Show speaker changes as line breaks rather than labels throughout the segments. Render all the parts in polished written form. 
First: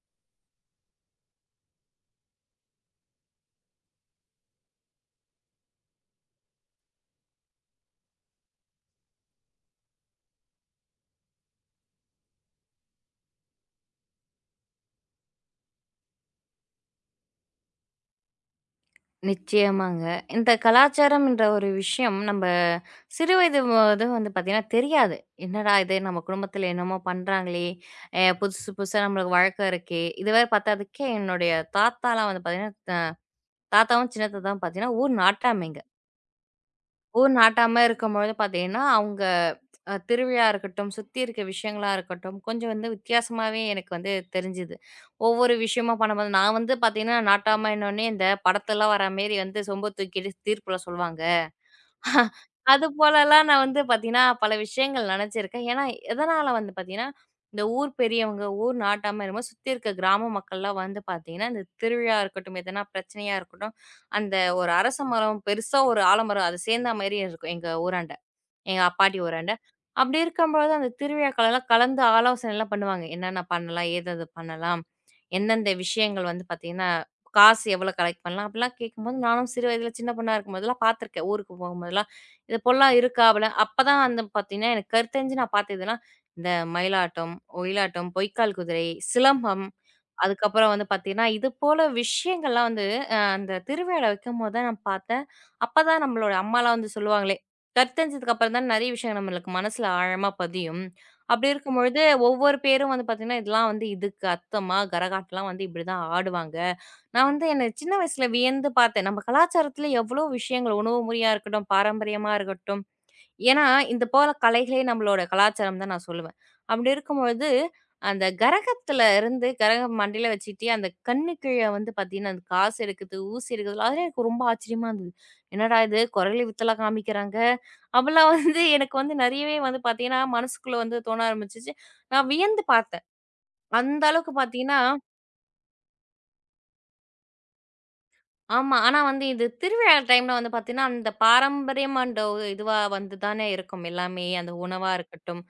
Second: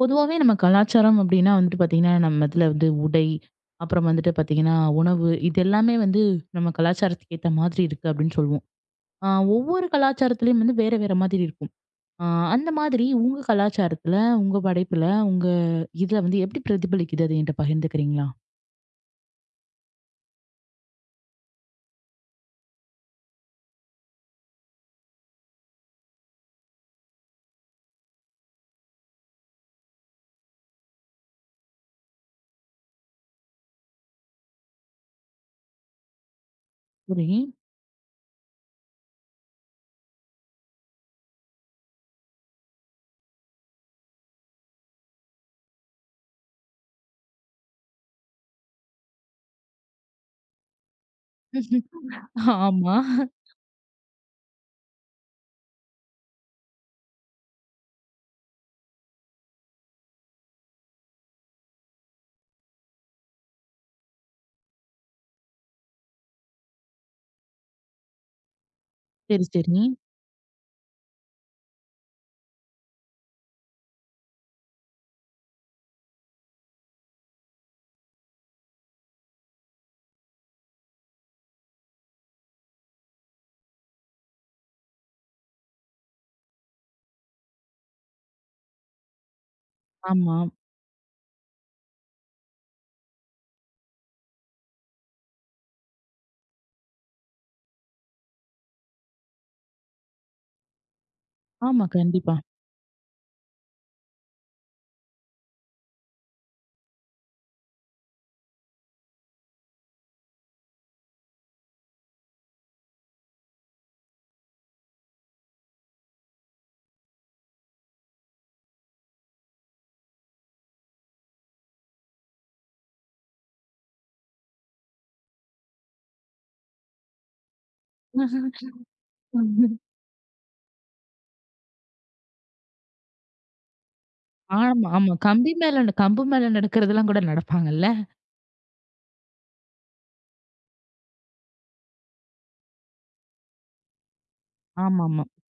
பொதுவாவே நம்ம கலாச்சாரம் அப்படின்னா வந்துட்டு பாத்தீங்கன்னா, நம்ம இதுல வந்து உடை, அப்புறம் வந்துட்டு பாத்தீங்கன்னா உணவு, இது எல்லாமே வந்து நம்ம கலாச்சாரத்துக்கு ஏத்த மாதிரி இருக்கு அப்படின்னு சொல்லுவோம். ஆ ஒவ்வொரு கலாச்சாரத்திலயும் வந்து வேற வேற மாதிரி இருக்கும். ஆ அந்த மாதிரி உங்க கலாச்சாரத்துல, உங்க படைப்புல, உங்க இதுல வந்து எப்படி பிரதிபலிக்குது? அத என்கிட்ட பகிர்ந்துக்கிறீங்களா?
நிச்சயமாங்க. இந்த கலாச்சாரம்ன்ற ஒரு விஷயம் நம்ப சிறு வயது போது வந்து பார்த்தீங்கன்னா தெரியாது. என்னடா இது நம்ம குடும்பத்தில என்னமோ பண்றாங்களே! புதுசு புதுசா நம்மளுக்கு வழக்கம் இருக்கே! இது வேற பத்தாததுக்கு என்னுடைய தாத்தாலாம் வந்து பார்த்தீங்கன்னா, தாத்தாவும், சின்ன தாத்தாவும் பார்த்தீங்கன்னா ஊர் நாட்டாமைங்க. ஊர்
சரி.
நாட்டாம இருக்கும்பொழுது பார்த்தீங்கன்னா, அவங்க திருவிழா இருக்கட்டும், சுத்தி இருக்க விஷயங்களா இருக்கட்டும், கொஞ்சம் வந்து வித்தியாசமாவே எனக்கு வந்து தெரிஞ்சுது. ஒவ்வொரு விஷயமா பண்ணும்போது நான் வந்து பார்த்தீங்கன்னா, நாட்டாமைன்னோனே இந்த படத்தெல்லாம் வர மாரி வந்து சொம்ப தூக்கிட்டு தீர்ப்புல சொல்வாங்க. அது
ஆமா.
போலலாம் நான் வந்து பார்த்தீங்கன்னா, பல விஷயங்கள் நெனச்சிருக்கேன். ஏன்னா, எதனால வந்து பார்த்தீங்கன்னா, இந்த ஊர் பெரியவங்க, ஊர் நாட்டாம என்னமோ சுத்தி இருக்க கிராம மக்கள்லாம் வந்து பார்த்தீங்கன்னா, இந்த திருவிழா இருக்கட்டும், எதனா பிரச்சனையா இருக்கட்டும், அந்த ஒரு அரச மரம் பெருசா ஒரு ஆலமரம் அது சேந்தா மாரியே இருக்கும் எங்க ஊராண்ட. எங்க அப்பாட்டி ஒரு
சரி,
அண்டை.
சரி.
அப்படி இருக்கும்போது அந்த திருவிழாக்கள்லாம் கலந்து ஆலோசனைலாம் பண்ணுவாங்க. என்னென்ன பண்ணலாம்? ஏதேது பண்ணலாம்? எந்தெந்த விஷயங்கள் வந்து பார்த்தீங்கன்னா, காசு எவ்வளோ கலெக்ட் பண்ணலாம்? அப்படிலாம் கேட்கும்போது நானும் சிறு வயதில சின்ன பொண்ணா இருக்கும்போதெல்லாம் பார்த்துருக்கேன். ஊருக்கு போகும்போதெல்லாம், "இது போலலாம் இருக்கா?" அப்படிலாம் அப்பதான் வந்து பார்த்தீங்கன்னா, எனக்கு கருத்தறிஞ்சு நான் பார்த்ததுலாம், இந்த மயிலாட்டம், ஒயிலாட்டம், பொய்க்கால் குதிரை, சிலம்பம்.
ஆமா.
அதுக்கப்புறம் வந்து பார்த்தீங்கன்னா, இது போல விஷயங்கள்லாம் வந்து அந்த திருவிழா வைக்கும்போது தான் நான் பார்த்தேன். அப்பதான் நம்மளோட அம்மாலாம் வந்து சொல்லுவாங்களே, கருத்தரிஞ்சதுக்கு அப்புறம் தான் நெறைய விஷயம் நம்மளுக்கு மனசுல ஆழமா பதியும். அப்படி
ஆமா,
இருக்கும்பொழுது
கண்டிப்பா.
ஒவ்வொரு பேரும் வந்து பார்த்தீங்கன்னா, இதெல்லாம் வந்து இதுக்கு அர்த்தமா, கரகாட்டம்லாம் வந்து இப்படிதான் ஆடுவாங்க. நான் வந்து என்ன சின்ன வயசுல வியந்து பார்த்தேன். நம்ம கலாச்சாரத்துல எவ்வளோ விஷயங்கள் உணவு முறையா இருக்கட்டும், பாரம்பரியமா இருக்கட்டும், ஏன்னா, இந்த போல கலைகளே நம்மளோட கலாச்சாரம் தான் நான் சொல்லுவேன். அப்படி இருக்கும்பொழுது, அந்த கரகத்துல இருந்து கரகம் மண்டையில வச்சுட்டு, அந்த கண்ணு கீழ வந்து பார்த்தீங்கன்னா, அந்த காசு இருக்குது, ஊசி இருக்குதுல அதெல்லாம் எனக்கு ரொம்ப ஆச்சரியமா இருந்தது. என்னடா இது கொரலி வித்தெல்லாம் காமிக்கிறாங்க. அப்பலாம் வந்து எனக்கு வந்து நெறையவே வந்து பார்த்தீங்கன்னா, மனசுக்குள்ள வந்து தோண ஆரம்பிச்சுச்சு. நான் வியந்து பார்த்தேன். அந்த அளவுக்கு பார்த்தீங்கன்னா
ஆமா, ஆமா. கம்பு மேல நடக்கிறதெல்லாம் கூட நடப்பாங்கல்ல.
ஆமா. ஆனா வந்து இது திருவிழா டைம்ல வந்து பார்த்தீங்கன்னா, அந்த பாரம்பரியம் அண்ட் இதுவா வந்து தானே இருக்கும் எல்லாமே. அந்த உணவா
ஆமாமா.
இருக்கட்டும்,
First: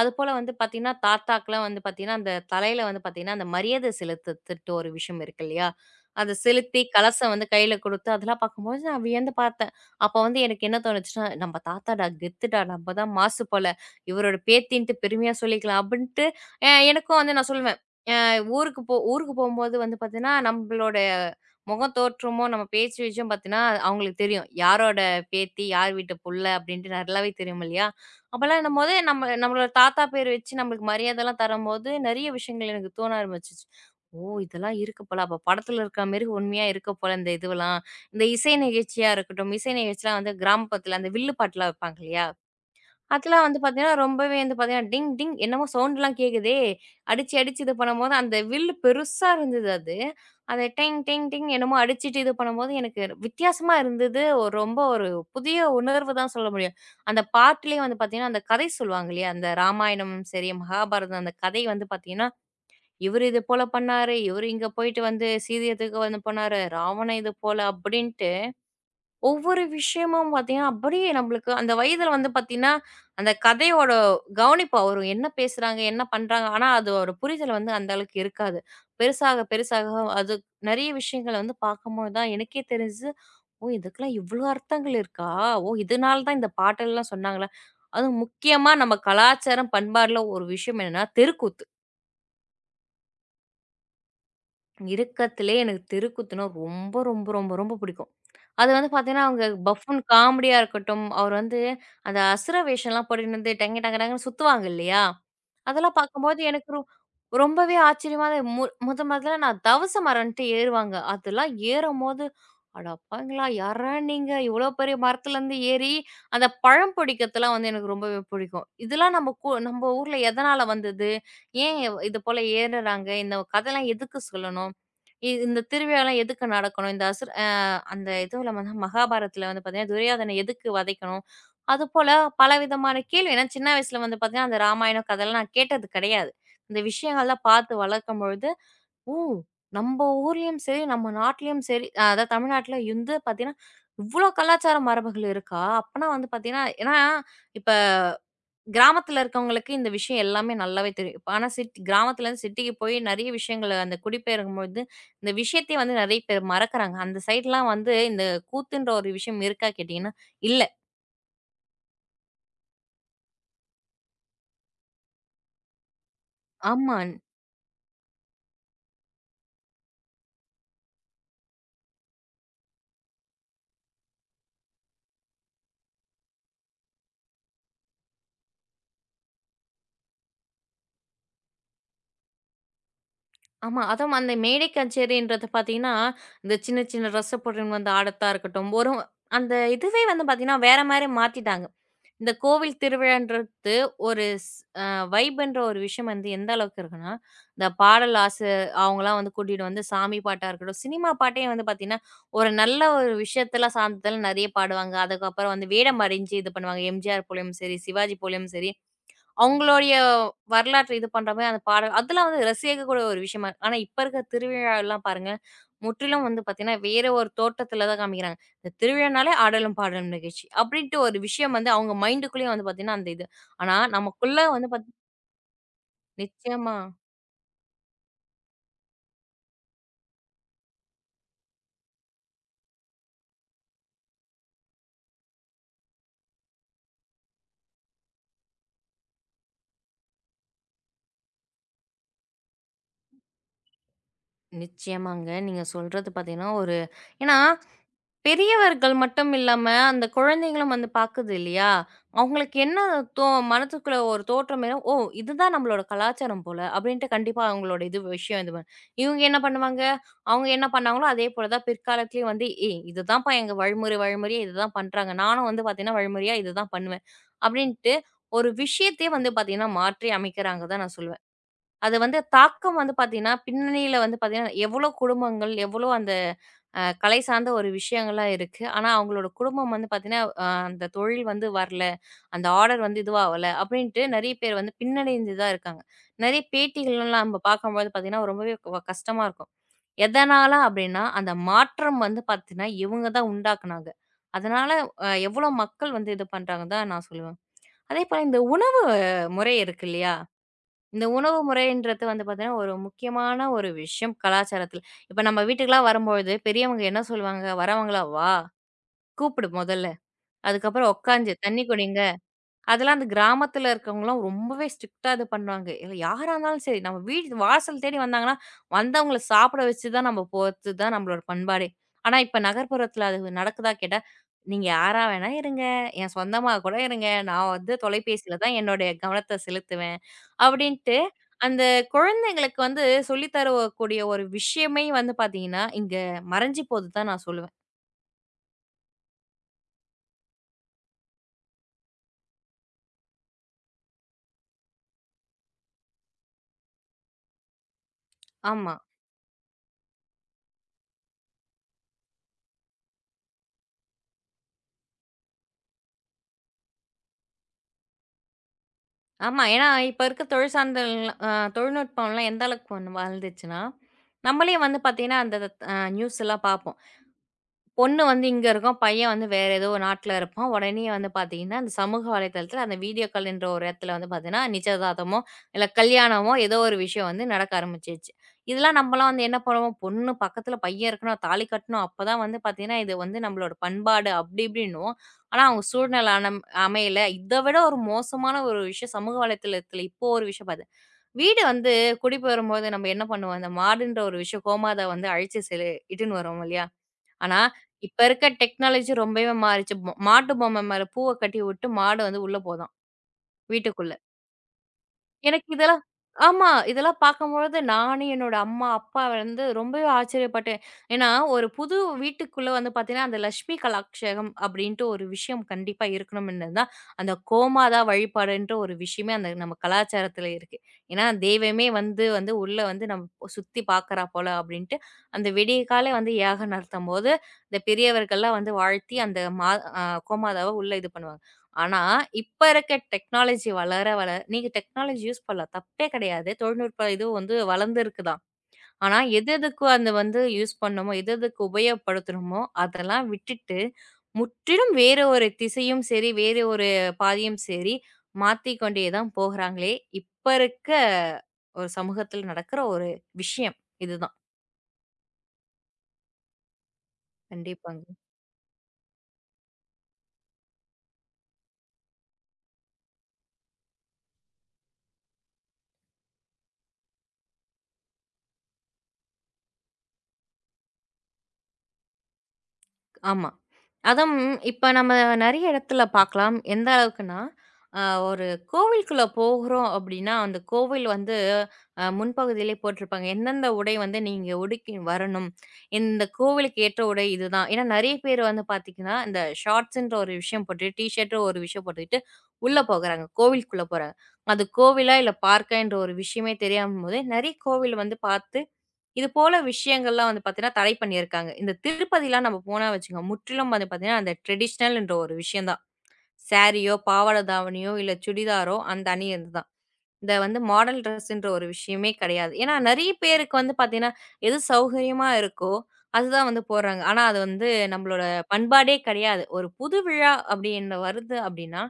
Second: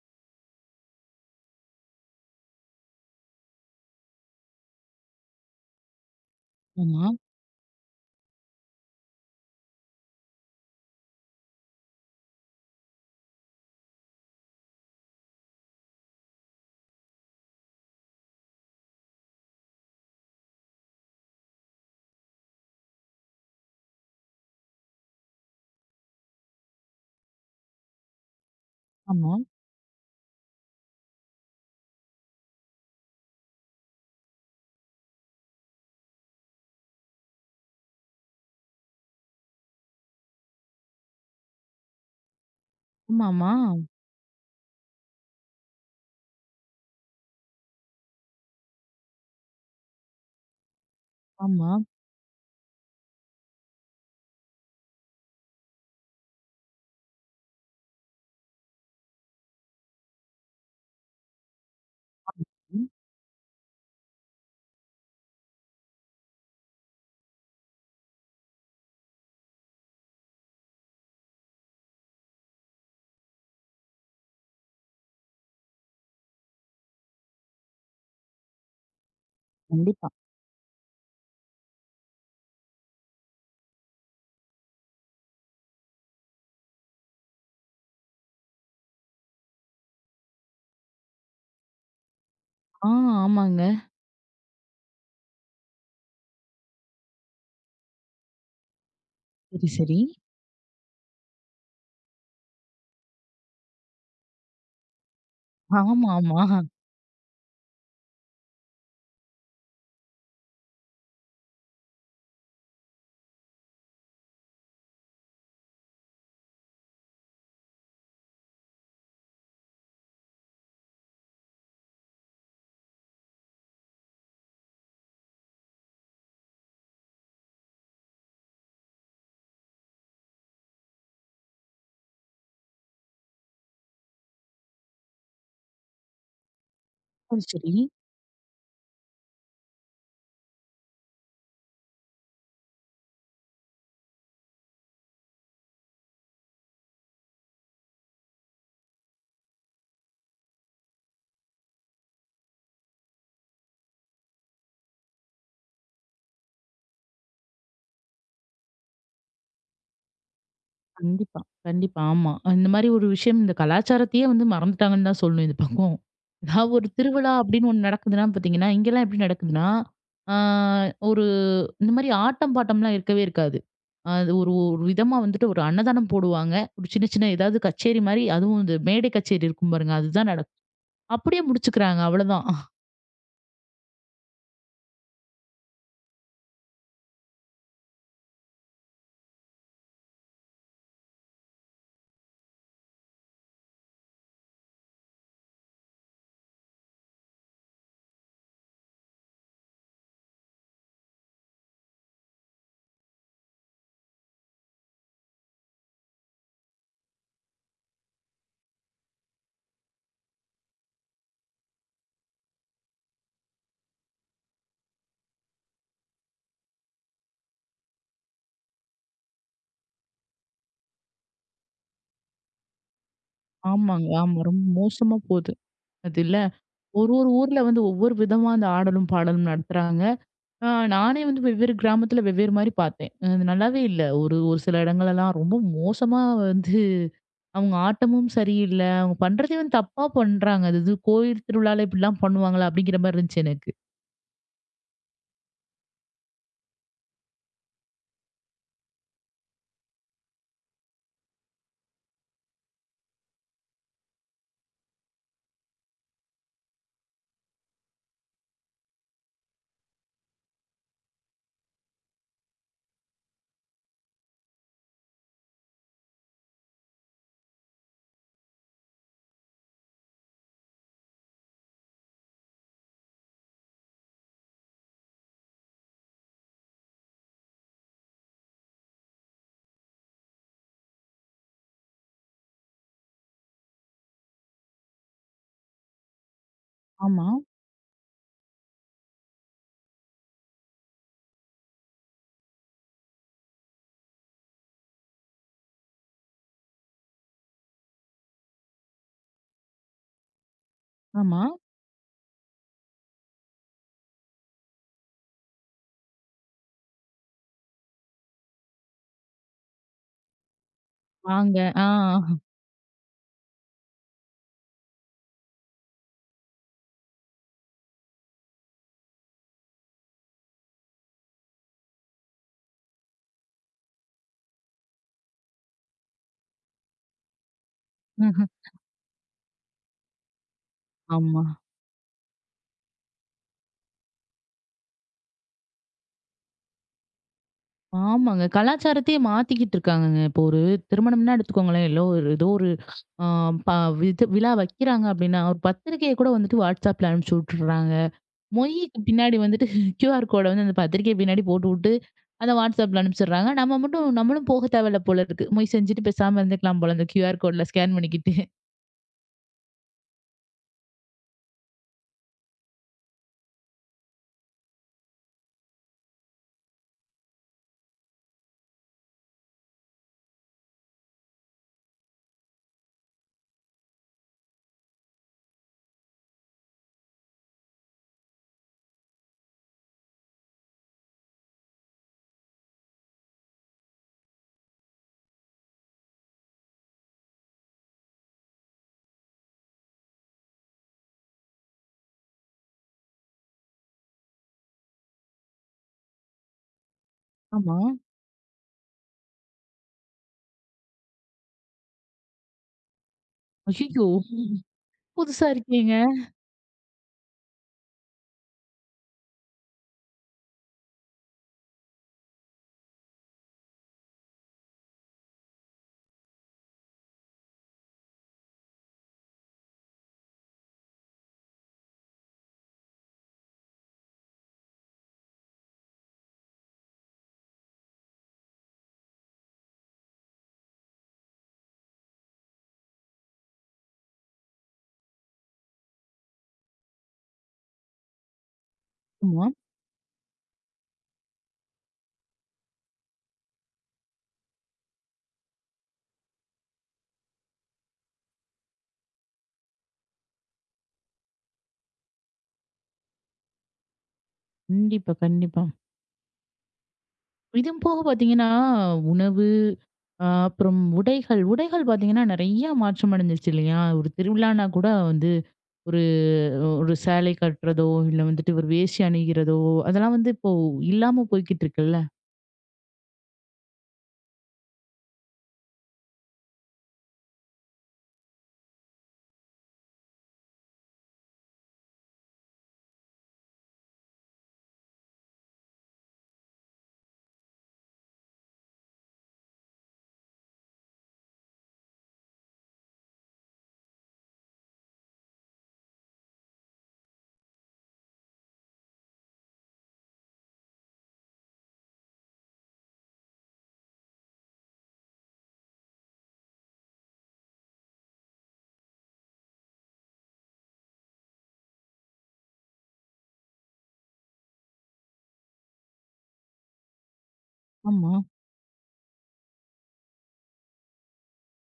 அதுபோல வந்து பார்த்தீங்கன்னா, தாத்தாக்கெல்லாம் வந்து பார்த்தீங்கன்னா, அந்த தலையில வந்து பார்த்தீங்கன்னா, அந்த மரியாதை செலுத்துறதுட்டு ஒரு விஷயம் இருக்கு இல்லையா? அத செலுத்தி
ஆமா.
கலசம் வந்து கையில குடுத்து அதெல்லாம் பார்க்கும்போது நான் வியந்து பார்த்தேன். அப்போ வந்து எனக்கு என்ன தோணுச்சுன்னா, "நம்ம தாத்தாடா, கெத்துடா, நம்ம தான் மாசு போல. இவரோட பேத்தின்ட்டு பெருமையா சொல்லிக்கலாம்." அப்படின்ட்டு எனக்கும் வந்து நான் சொல்லுவேன். அ ஊருக்கு போம்போது வந்து பார்த்தீங்கன்னா, நம்மளோட முகம் தோற்றமோ, நம்ம பேச்சு விஷயம் பார்த்தீங்கன்னா, அவங்களுக்கு தெரியும். யாரோட பேத்தி, யார் வீட்டு புள்ள அப்படின்ட்டு நல்லாவே தெரியும் இல்லையா? அப்பலாம் என்னும்போது, நம்ம
ஆமா.
நம்மளோட தாத்தா பேர் வச்சு நம்மளுக்கு மரியாதைலாம் தரும்போது, நெறைய விஷயங்கள் எனக்கு தோண ஆரம்பிச்சுச்சு. ஓ! இதெல்லாம் இருக்கு போல. அப்ப படத்துல இருக்கிற மாரி உண்மையா இருக்கு போல இந்த இதுவெல்லாம். இந்த இசை நிகழ்ச்சியா இருக்கட்டும், இசை நிகழ்ச்சிலாம் வந்து கிராமப்புறத்துல அந்த வில்லு பாட்டுலாம் வைப்பாங்க இல்லையா? அதெல்லாம்
ஆமாமா.
வந்து பார்த்தீங்கன்னா, ரொம்பவே வந்து பார்த்தீங்கன்னா, டிங் டிங் என்னமோ சவுண்ட்லாம் கேட்குதே! அடிச்சு, அடிச்சு இது பண்ணும்போது அந்த வில்லு பெருசா இருந்தது அது. அத டிங் டிங் டிங்
ஆமா.
என்னமோ அடிச்சுட்டு இது பண்ணும்போது எனக்கு வித்தியாசமா இருந்தது. ஒரு ரொம்ப ஒரு புதிய உணர்வு தான் சொல்ல முடியும். அந்த பாட்டுலேயே வந்து பார்த்தீங்கன்னா, அந்த கதை சொல்லுவாங்க இல்லையா? அந்த ராமாயணமும் சரி, மகாபாரதம் அந்த கதை வந்து பார்த்தீங்கன்னா,
ம்.
இவரு இது போல பண்ணாரு, இவரு இங்க போயிட்டு வந்து சீதைய தூக்க வந்து பண்ணாரு, ராவணன் இது போல அப்படின்ட்டு. ஒவ்வொரு விஷயமும் பார்த்தீங்கன்னா, அப்படியே நம்மளுக்கு அந்த வயதில வந்து பார்த்தீங்கன்னா, அந்த கதையோட கவனிப்பு வரும். என்ன பேசுறாங்க? என்ன பண்றாங்க? ஆனா, அது ஒரு புரிதல் வந்து அந்த அளவுக்கு இருக்காது. பெருசாக, பெருசாக
கண்டிப்பா.
அது நெறைய விஷயங்கள வந்து பார்க்கும்போது தான் எனக்கே தெரிஞ்சு, "ஓ! இதுக்கெல்லாம் இவ்ளோ அர்த்தங்கள் இருக்கா? ஓ! இதனால தான் இந்த பாட்டெல்லாம் சொன்னாங்களா?" அதுவும் முக்கியமா நம்ம கலாச்சாரம், பண்பாடுல ஒரு விஷயம் என்னன்னா, தெருக்கூத்து.
ஆ, ஆமாங்க.
இருக்கத்திலே எனக்கு தெருக்கூத்துனா ரொம்ப, ரொம்ப, ரொம்ப, ரொம்ப பிடிக்கும். அது வந்து பார்த்தீங்கன்னா, அவங்க
சரி, சரி.
பஃபூன் காமெடியா இருக்கட்டும், அவர் வந்து அந்த அசுர வேஷம்லாம் போட்டுட்டு வந்து டங்கு டங்கு டங்குன்னு சுத்துவாங்க இல்லையா? அதெல்லாம்
ஆமா, ஆமா.
பார்க்கும்போது எனக்கு ரொம்பவே ஆச்சரியமா தான் முதல் முதல்ல நான் தவச மரம்ன்ட்டு ஏறுவாங்க. அதெல்லாம் ஏறும்போது, அடப்பாவிங்களா! யார்ரா நீங்க? இவ்ளோ பெரிய மரத்துலருந்து ஏறி, அந்த பழம் பிடிக்கிறதெல்லாம் வந்து எனக்கு ரொம்பவே பிடிக்கும். இதெல்லாம் நம்ம ஊர்ல எதனால வந்தது? இது போல ஏறுறாங்க? இந்த கதைலாம் எதுக்கு சொல்லணும்? இந்த திருவிழாலாம் எதுக்கு நடக்கணும்? இந்த அசுர அ அந்த இதுல வந்து மகாபாரதத்துல வந்து பார்த்தீங்கன்னா, துரியோதன எதுக்கு வதைக்கணும்? அதுபோல பலவிதமான கேள்வி ஏன்னா சின்ன வயசுல வந்து பார்த்தீங்கன்னா, அந்த ராமாயணம் கதைலாம் நான் கேட்டது கிடையாது. இந்த
சரி,
விஷயங்கள்லாம் பார்த்து
சரி.
வளர்க்கும்பொழுது, ஓ! நம்ம ஊர்லயும் சரி, நம்ம நாட்டிலயும் சரி அதாவது தமிழ்நாட்ல இருந்து பார்த்தீங்கன்னா, இவ்ளோ கலாச்சார மரபுகள் இருக்கா? அப்பனா வந்து பார்த்தீங்கன்னா ஏன்னா இப்ப கிராமத்துல இருக்கவங்களுக்கு இந்த விஷயம் எல்லாமே நல்லாவே தெரியும். இப்ப ஆனா கிராமத்துலருந்து சிட்டிக்கு போய் நெறைய விஷயங்கள் அந்த குடிபெயரும்பொழுது, இந்த விஷயத்தையே வந்து நெறைய பேர் மறக்கறாங்க. அந்த சைட்லாம் வந்து இந்த கூத்துன்ற ஒரு விஷயம் இருக்கா கேட்டீங்கன்னா, இல்ல.
கண்டிப்பா, கண்டிப்பா. ஆமா. இந்த மாரி ஒரு விஷயம் இந்த கலாச்சாரத்தையே வந்து மறந்துட்டாங்கன்னு தான் சொல்லணும் இந்த பக்கம். ஏதாவது ஒரு
ஆமா,
திருவிழா அப்படின்னு ஒண்ணு நடக்குதுன்னா பார்த்தீங்கன்னா, இங்கெல்லாம் எப்படி நடக்குதுன்னா, ஆ ஒரு இந்த மாரி ஆட்டம் பாட்டம்லாம் இருக்கவே இருக்காது. அது ஒரு ஒரு விதமா வந்துட்டு ஒரு அன்னதானம் போடுவாங்க. ஒரு சின்ன சின்ன ஏதாவது கச்சேரி மாரி அதுவும் இந்த மேடை கச்சேரி இருக்கும் பாருங்க. அதுதான் நடக்கும். அப்படியே முடிச்சுக்கிறாங்க அவ்வளோதான்.
ஆமா. அதுவும் அந்த மேடை கச்சேரின்றது பார்த்தீங்கன்னா, இந்த சின்ன சின்ன ரச பொருள் வந்து ஆடத்தா இருக்கட்டும், ஒரு அந்த இதுவே வந்து பார்த்தீங்கன்னா, வேற மாரி மாத்திட்டாங்க. இந்த கோவில் திருவிழான்றது ஒரு அ வைப்ன்ற ஒரு விஷயம் வந்து எந்த அளவுக்கு இருக்குன்னா, இந்த பாடல் அவங்கலாம் வந்து கூட்டிட்டு வந்து சாமி பாட்டா இருக்கட்டும், சினிமா பாட்டே வந்து பார்த்தீங்கன்னா, ஒரு நல்ல ஒரு விஷயத்தலாம் சார்ந்ததெல்லாம் நெறைய பாடுவாங்க. அதுக்கப்புறம் வந்து வேடம் அணிஞ்சு இது பண்ணுவாங்க. எம்ஜிஆர் போலயும் சரி, சிவாஜி போலயும் சரி, அவங்களுடைய வரலாற்ற இது பண்ற மாரி அந்த பாடல் அதெல்லாம் வந்து ரசிக்கக்கூடிய ஒரு விஷயமா இருக்கு. ஆனா, இப்ப இருக்கிற திருவிழாலாம் பாருங்க, முற்றிலும் வந்து பார்த்தீங்கன்னா, வேற ஒரு தோற்றத்துல தான் காமிக்கிறாங்க. இந்த திருவிழானாலே ஆடலும் பாடலும் நிகழ்ச்சி. அப்படின்ட்டு ஒரு விஷயம் வந்து அவங்க மைண்டுக்குள்ளேயே வந்து பார்த்தீங்கன்னா, அந்த இது. ஆனா,
ஆமாங்க. ஆமா.
நமக்குள்ள
ரொம்ப
வந்து பாத்
மோசமா போகுது. அது இல்ல.
நிச்சயமா
ஒரு ஒரு ஊர்ல வந்து ஒவ்வொரு விதமா அந்த ஆடலும் பாடலும் நடத்துறாங்க. ஆ நானே வந்து வெவ்வேறு கிராமத்துல வெவ்வேறு மாரி பார்த்தேன். அது நல்லாவே இல்ல. ஒரு ஒரு சில இடங்கள்லாம் ரொம்ப மோசமா வந்து அவங்க ஆட்டமும் சரியில்ல. அவங்க பண்றதே வந்து தப்பா பண்றாங்க. அது இது கோயில் திருவிழால இப்படிலாம் பண்ணுவாங்களா? அப்படிங்கிற மாரி இருந்துச்சு எனக்கு.
நிச்சயமாங்க. நீங்க சொல்றது பார்த்தீங்கன்னா, ஒரு ஏன்னா பெரியவர்கள் மட்டும் இல்லாம, அந்த குழந்தைங்களும் வந்து பாக்குது இல்லையா? அவங்களுக்கு என்ன தோ மனதுக்குள்ள ஒரு தோற்றம் ஏதோ, "ஓ! இதுதான் நம்மளோட கலாச்சாரம் போல" அப்படின்ட்டு கண்டிப்பா அவங்களோட இது விஷயம் இது பண் இவங்க என்ன பண்ணுவாங்க, அவங்க என்ன பண்ணாங்களோ அதே போல தான் பிற்காலத்திலயும் வந்து, "ஏய்! இதுதான்ப்பா எங்க வழிமுறை வழிமுறையா இதுதான் பண்றாங்க. நானும் வந்து பாத்தீங்கன்னா, வழிமுறையா இதுதான் பண்ணுவேன்." அப்படின்ட்டு ஒரு விஷயத்தையே வந்து பாத்தீங்கன்னா, மாற்றி அமைக்கிறாங்க தான் நான் சொல்லுவேன். அது வந்து தாக்கம் வந்து பார்த்தீங்கன்னா, பின்னணியில வந்து பார்த்தீங்கன்னா, எவ்வளோ குடும்பங்கள், எவ்வளோ அந்த கலை சார்ந்த ஒரு விஷயங்கள்லாம் இருக்கு. ஆனா, அவங்களோட குடும்பம் வந்து பார்த்தீங்கன்னா, அந்த தொழில் வந்து வரல, அந்த ஆர்டர் வந்து இதுவாகல அப்படின்ட்டு நெறைய பேர் வந்து பின்னடைந்து தான் இருக்காங்க. நெறைய பேட்டிகள்லாம்
ஆமா,
நம்ம பார்க்கும்போது பார்த்தீங்கன்னா, ரொம்பவே கஷ்டமா இருக்கும். எதனால அப்படின்னா, அந்த மாற்றம் வந்து பார்த்தீங்கன்னா, இவங்க தான் உண்டாக்குனாங்க. அதனால எவ்வளோ மக்கள் வந்து இது பண்றாங்கன்னு தான் நான் சொல்லுவேன். அதேபோல இந்த உணவு முறை இருக்கு இல்லையா? இந்த உணவு
ஆமா.
முறைன்றது வந்து பார்த்தீங்கன்னா, ஒரு முக்கியமான ஒரு விஷயம் கலாச்சாரத்தில. இப்ப நம்ம வீட்டுக்கெல்லாம் வரும்பொழுது பெரியவங்க என்ன சொல்லுவாங்க? வரவங்கள "வா, கூப்பிடு மொதல்ல. அதுக்கப்புறம் உட்காந்து
நாங்க
தண்ணி
ஆ.
குடிங்க". அதெல்லாம் அந்த கிராமத்துல இருக்கவங்கலாம் ரொம்பவே ஸ்ட்ரிக்ட்டா இது பண்ணுவாங்க. இல்ல யாரா இருந்தாலும் சரி, நம்ம வீடு வாசல் தேடி வந்தாங்கன்னா, வந்தவங்கள சாப்பிட வச்சு தான் நம்ம போறது தான் நம்மளோட பண்பாடே. ஆனா, இப்ப நகர்ப்புறத்துல அது நடக்குதா கேட்டா, நீங்க யாரா வேணா இருங்க. என் சொந்தமா கூட இருங்க. நான் வந்து தொலைபேசியில தான் என்னுடைய கவனத்த செலுத்துவேன். அப்படின்ட்டு
ஆமா.
அந்த குழந்தைங்களுக்கு வந்து சொல்லி தரக்கூடிய ஒரு விஷயமே வந்து பார்த்தீங்கன்னா, இங்க மறைஞ்சு போகுது தான் நான் சொல்லுவேன்.
ஆமாங்க. கலாச்சாரத்தையே மாத்திக்கிட்டு இருக்காங்கங்க. இப்போ ஒரு திருமணம்னா எடுத்துக்கோங்களேன், இல்ல ஒரு ஏதோ ஒரு ஆ ப விது விழா வைக்கிறாங்க அப்டின்னா, ஒரு பத்திரிக்கைய கூட வந்துட்டு WhatsAppல அனுப்பிச்சு விட்டுர்றாங்க.
ஆமா,
மொய்க்கு பின்னாடி வந்துட்டு QR கோட வந்து அந்த பத்திரிக்கை பின்னாடி போட்டுவுட்டு, அத WhatsAppல அனுப்பிச்சுடுறாங்க. நம்ம மட்டும் நம்மளும் போக தேவையில்ல போல இருக்கு. மொய் செஞ்சுட்டு பேசாம இருந்துக்கலாம் போல அந்த QR கோட்ல ஸ்கேன் பண்ணிக்கிட்டு.
ஆமா. ஏன்னா, இப்ப இருக்க தொழில் சார்ந்தல்லாம் தொழில்நுட்பம்லாம் எந்த அளவுக்கு வந்து வளர்ந்துச்சுன்னா, நம்மளே வந்து பார்த்தீங்கன்னா, அந்த நியூஸ்லாம் பார்ப்போம். பொண்ணு வந்து இங்க இருக்கும். பையன் வந்து வேற ஏதோ ஒரு நாட்ல இருப்பான். உடனே வந்து பார்த்தீங்கன்னா, அந்த சமூக வலைதளத்துல அந்த வீடியோ கால் என்ற ஒரு இடத்துல வந்து பார்த்தீங்கன்னா, நிச்சயதார்த்தமோ, இல்ல கல்யாணமோ ஏதோ ஒரு விஷயம் வந்து நடக்க ஆரம்பிச்சுருச்சு. இதெல்லாம் நம்மலாம் வந்து என்ன பண்ணுவோம், பொண்ணு பக்கத்துல பையன் இருக்கணும், தாலி கட்டணும். அப்பதான் வந்து பார்த்தீங்கன்னா, இது வந்து நம்மளோட பண்பாடு அப்படி இப்படின்னுவோம். ஆனா, அவங்க சூழ்நிலை அமையல. இத விட ஒரு மோசமான ஒரு விஷயம் சமூக வலைதளத்துல இப்போ ஒரு விஷயம் பாத்தேன். வீடு வந்து குடி போரும்போது நம்ம என்ன பண்ணுவோம், அந்த மாடுன்ற ஒரு விஷயம் கோமாத வந்து அழிச்சு செ இட்டுன்னு வருவோம் இல்லையா? ஆனா,
ஆமா.
இப்ப இருக்க டெக்னாலஜி ரொம்பவே மாறிச்சு. மாட்டு பொம்மை மேல பூவ கட்டி விட்டு மாடு வந்து உள்ள போதாம், வீட்டுக்குள்ள.
ஐய்யய்யோ! புதுசா
எனக்கு இதெல்லாம்
இருக்கேங்க.
ஆமா. இதெல்லாம் பார்க்கும்பொழுது நானு, என்னோட அம்மா, அப்பா வந்து ரொம்பவே ஆச்சரியப்பட்டேன். ஏன்னா, ஒரு புது வீட்டுக்குள்ள வந்து பார்த்தீங்கன்னா, அந்த லட்சுமி கலாக்ஷேகம் அப்படின்ட்டு ஒரு விஷயம் கண்டிப்பா இருக்கணும்ன்னுதான், அந்த கோமாதா வழிபாடுன்ற ஒரு விஷயமே அந்த நம்ம கலாச்சாரத்துல இருக்கு. ஏன்னா, தெய்வமே வந்து வந்து உள்ள வந்து நம்ம சுத்தி பார்க்கறா போல அப்படின்ட்டு, அந்த விடியகாலை வந்து யாகம் நடத்தும்போது, இந்த பெரியவர்கள்லாம் வந்து வாழ்த்தி அந்த அ கோமாதாவ உள்ள இது பண்ணுவாங்க. ஆனா, இப்ப இருக்க டெக்னாலஜி வளர, வளர நீங்க டெக்னாலஜி யூஸ் பண்ணலாம். தப்பே கிடையாது. தொழில்நுட்ப இது வந்து வளர்ந்திருக்கு தான். ஆனா, எது
ஆமா.
எதுக்கு அந்த வந்து யூஸ் பண்ணணுமோ, எது எதுக்கு உபயோகப்படுத்தணுமோ, அதெல்லாம் விட்டுட்டு, முற்றிலும் வேற ஒரு திசையும் சரி, வேற ஒரு பாதையும் சரி, மாத்திக் கொண்டே தான் போகுறாங்களே, இப்ப இருக்க ஒரு சமூகத்துல நடக்கிற ஒரு விஷயம். இதுதான்.
கண்டிப்பா, கண்டிப்பா. இதுவும்
கண்டிப்பாங்க.
போக பார்த்தீங்கன்னா, உணவு, அப்புறம் உடைகள். உடைகள் பார்த்தீங்கன்னா, நெறைய மாற்றம் அடைஞ்சிருச்சு இல்லையா? ஒரு திருவிழான்னா கூட வந்து ஒரு ஒரு சேலை கட்டுறதோ, இல்ல வந்துட்டு ஒரு வேஷ்டி அணிகிறதோ, அதெல்லாம் வந்து இப்போ இல்லாம போய்க்கிட்டு இருக்குல்ல.
ஆமா. அதுவும் இப்ப நம்ம நெறைய இடத்துல பார்க்கலாம். எந்த அளவுக்குன்னா, அ ஒரு கோவிலுக்குள்ள போகுறோம் அப்டின்னா, அந்த கோவில் வந்து முன்பகுதியிலே போட்டிருப்பாங்க. எந்தெந்த உடை வந்து நீங்க உடுக்கி வரணும். இந்த கோவிலுக்கு ஏற்ற உடை இதுதான். ஏன்னா நெறைய பேர் வந்து பார்த்தீங்கன்னா, இந்த ஷார்ட்ஸ்ன்ற ஒரு விஷயம் போட்டுட்டு, டீ ஷர்ட் ஒரு விஷயம் போட்டுக்கிட்டு உள்ள போகுறாங்க. கோவிலுக்குள்ள போறாங்க. அது கோவிலா இல்ல பார்க்கான்ற ஒரு விஷயமே தெரியாம போது, நெறைய கோவில் வந்து பார்த்து இது போல விஷயங்கள்லாம் வந்து பார்த்தீங்கன்னா, தடை பண்ணியிருக்காங்க. இந்த திருப்பதிலாம் நம்ம போனா வச்சுக்கோங்க, முற்றிலும் வந்து பார்த்தீங்கன்னா, அந்த ட்ரெடிஷ்னல்ன்ற ஒரு விஷயம் தான். சாரியோ, பாவாடை தாவணியோ, இல்ல சுடிதாரோ அந்த அணியிறது இந்த வந்து மாடல் ட்ரெஸ்ன்ற ஒரு விஷயமே கிடையாது. ஏன்னா நெறைய பேருக்கு வந்து பார்த்தீங்கன்னா, எது சௌகரியமா இருக்கோ, அதுதான் வந்து போடுறாங்க. ஆனா அது வந்து நம்மளோட
ஆமா.
பண்பாடே கிடையாது. ஒரு புது விழா அப்படின்னு வருது அப்படின்னா,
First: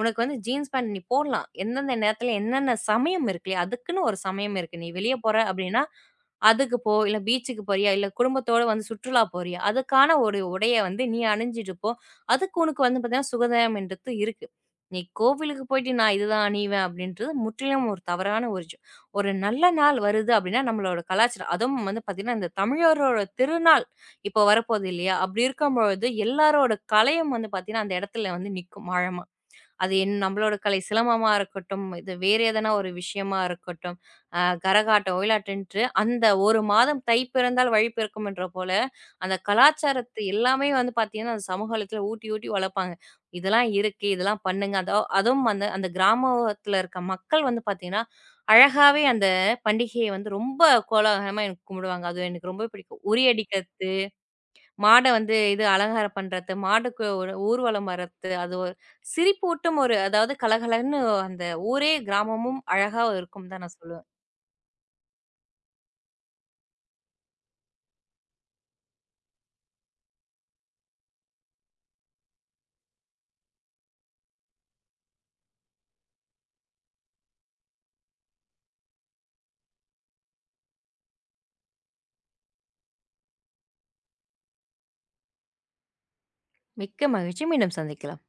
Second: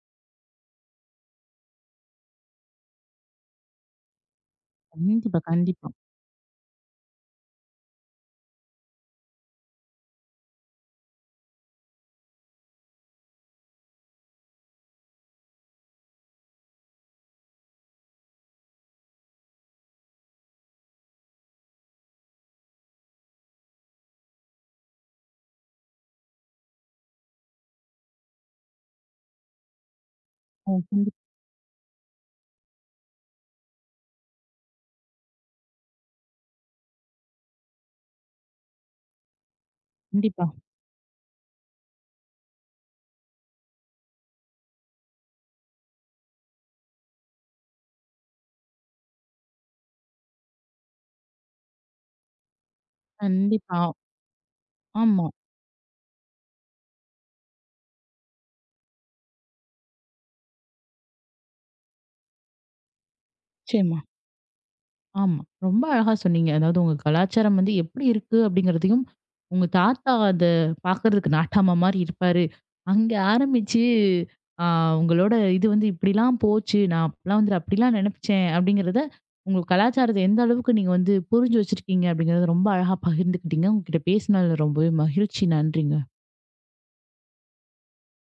உனக்கு வந்து ஜீன்ஸ் பேண்ட் நீ போடலாம். எந்தெந்த நேரத்துல என்னென்ன சமயம் இருக்கு இல்லையா? அதுக்குன்னு ஒரு சமயம் இருக்கு. நீ வெளிய போற
கண்டிப்பா,
அப்படின்னா,
கண்டிப்பா.
அதுக்கு போ. இல்ல பீச்சுக்கு போறியா? இல்ல குடும்பத்தோட வந்து சுற்றுலா போறியா? அதுக்கான ஒரு உடைய வந்து நீ அணிஞ்சிட்டு போ. அதுக்கு உனக்கு வந்து பார்த்தீங்கன்னா, சுகதாயம்ன்றது இருக்கு. நீ கோவிலுக்கு போயிட்டு நான் இதுதான் அணிவேன் அப்படின்றது முற்றிலும் ஒரு தவறான ஒரு விஷயம். ஒரு நல்ல நாள் வருது அப்படின்னா நம்மளோட கலாச்சாரம் அதுவும் வந்து பார்த்தீங்கன்னா இந்த தமிழரோட திருநாள் இப்போ வரப்போகுது இல்லையா அப்படி இருக்கும்பொழுது எல்லாரோட கலையும் வந்து பார்த்தீங்கன்னா அந்த இடத்துல வந்து நிற்கும் ஆழமா அது என் நம்மளோட கலை
ஓ!
சிலம்பமா இருக்கட்டும், இது வேற எதனா ஒரு விஷயமா இருக்கட்டும், கரகாட்டம், ஒயிலாட்டம்ன்ட்டு அந்த 1 மாதம் தை பிறந்தால் வழி பிறக்கும்ன்ற போல, அந்த கலாச்சாரத்தை
கண்டிப்பா,
எல்லாமே வந்து பார்த்தீங்கன்னா, அந்த சமூக வலைத்தளத்துல ஊட்டி, ஊட்டி வளர்ப்பாங்க. இதெல்லாம் இருக்கு, இதெல்லாம் பண்ணுங்க. அதோ அதுவும் அந்த அந்த கிராமத்துல இருக்க மக்கள் வந்து பார்த்தீங்கன்னா, அழகாவே அந்த பண்டிகையை வந்து ரொம்ப கோலாகலமா எனக்கு கும்பிடுவாங்க. அது எனக்கு ரொம்ப பிடிக்கும்.
கண்டிப்பா.
உறியடிக்கிறது மாட
ஆமா.
வந்து இது அலங்காரம் பண்றது, மாடுக்கு ஒரு ஊர்வலம் வர்றது, அது ஒரு சிரிப்பூட்டும் ஒரு அதாவது கலகலன்னு அந்த ஊரே கிராமமும் அழகா இருக்கும்னு தான் நான்
நிச்சயமா.
சொல்லுவேன்.
ஆமா. ரொம்ப அழகா சொன்னீங்க. அதாவது உங்க கலாச்சாரம் வந்து எப்படி இருக்கு அப்படிங்கிறதையும், உங்க தாத்தா அத பாக்குறதுக்கு நாட்டாமா மாரி இருப்பாரு. அங்க ஆரம்பிச்சு, ஆ உங்களோட இது வந்து இப்படிலாம் போச்சு. நான் அப்பலாம் வந்து அப்படிலாம் நெனச்சேன் அப்படிங்கிறத, உங்க கலாச்சாரத்த எந்த அளவுக்கு நீங்க வந்து புரிஞ்சு வச்சிருக்கீங்க அப்படிங்கிறத ரொம்ப அழகா பகிர்ந்துக்கிட்டீங்க. உங்ககிட்ட பேசினதுல ரொம்பவே மகிழ்ச்சி. நன்றிங்க.
மிக்க மகிழ்ச்சி. மீண்டும் சந்திக்கலாம்.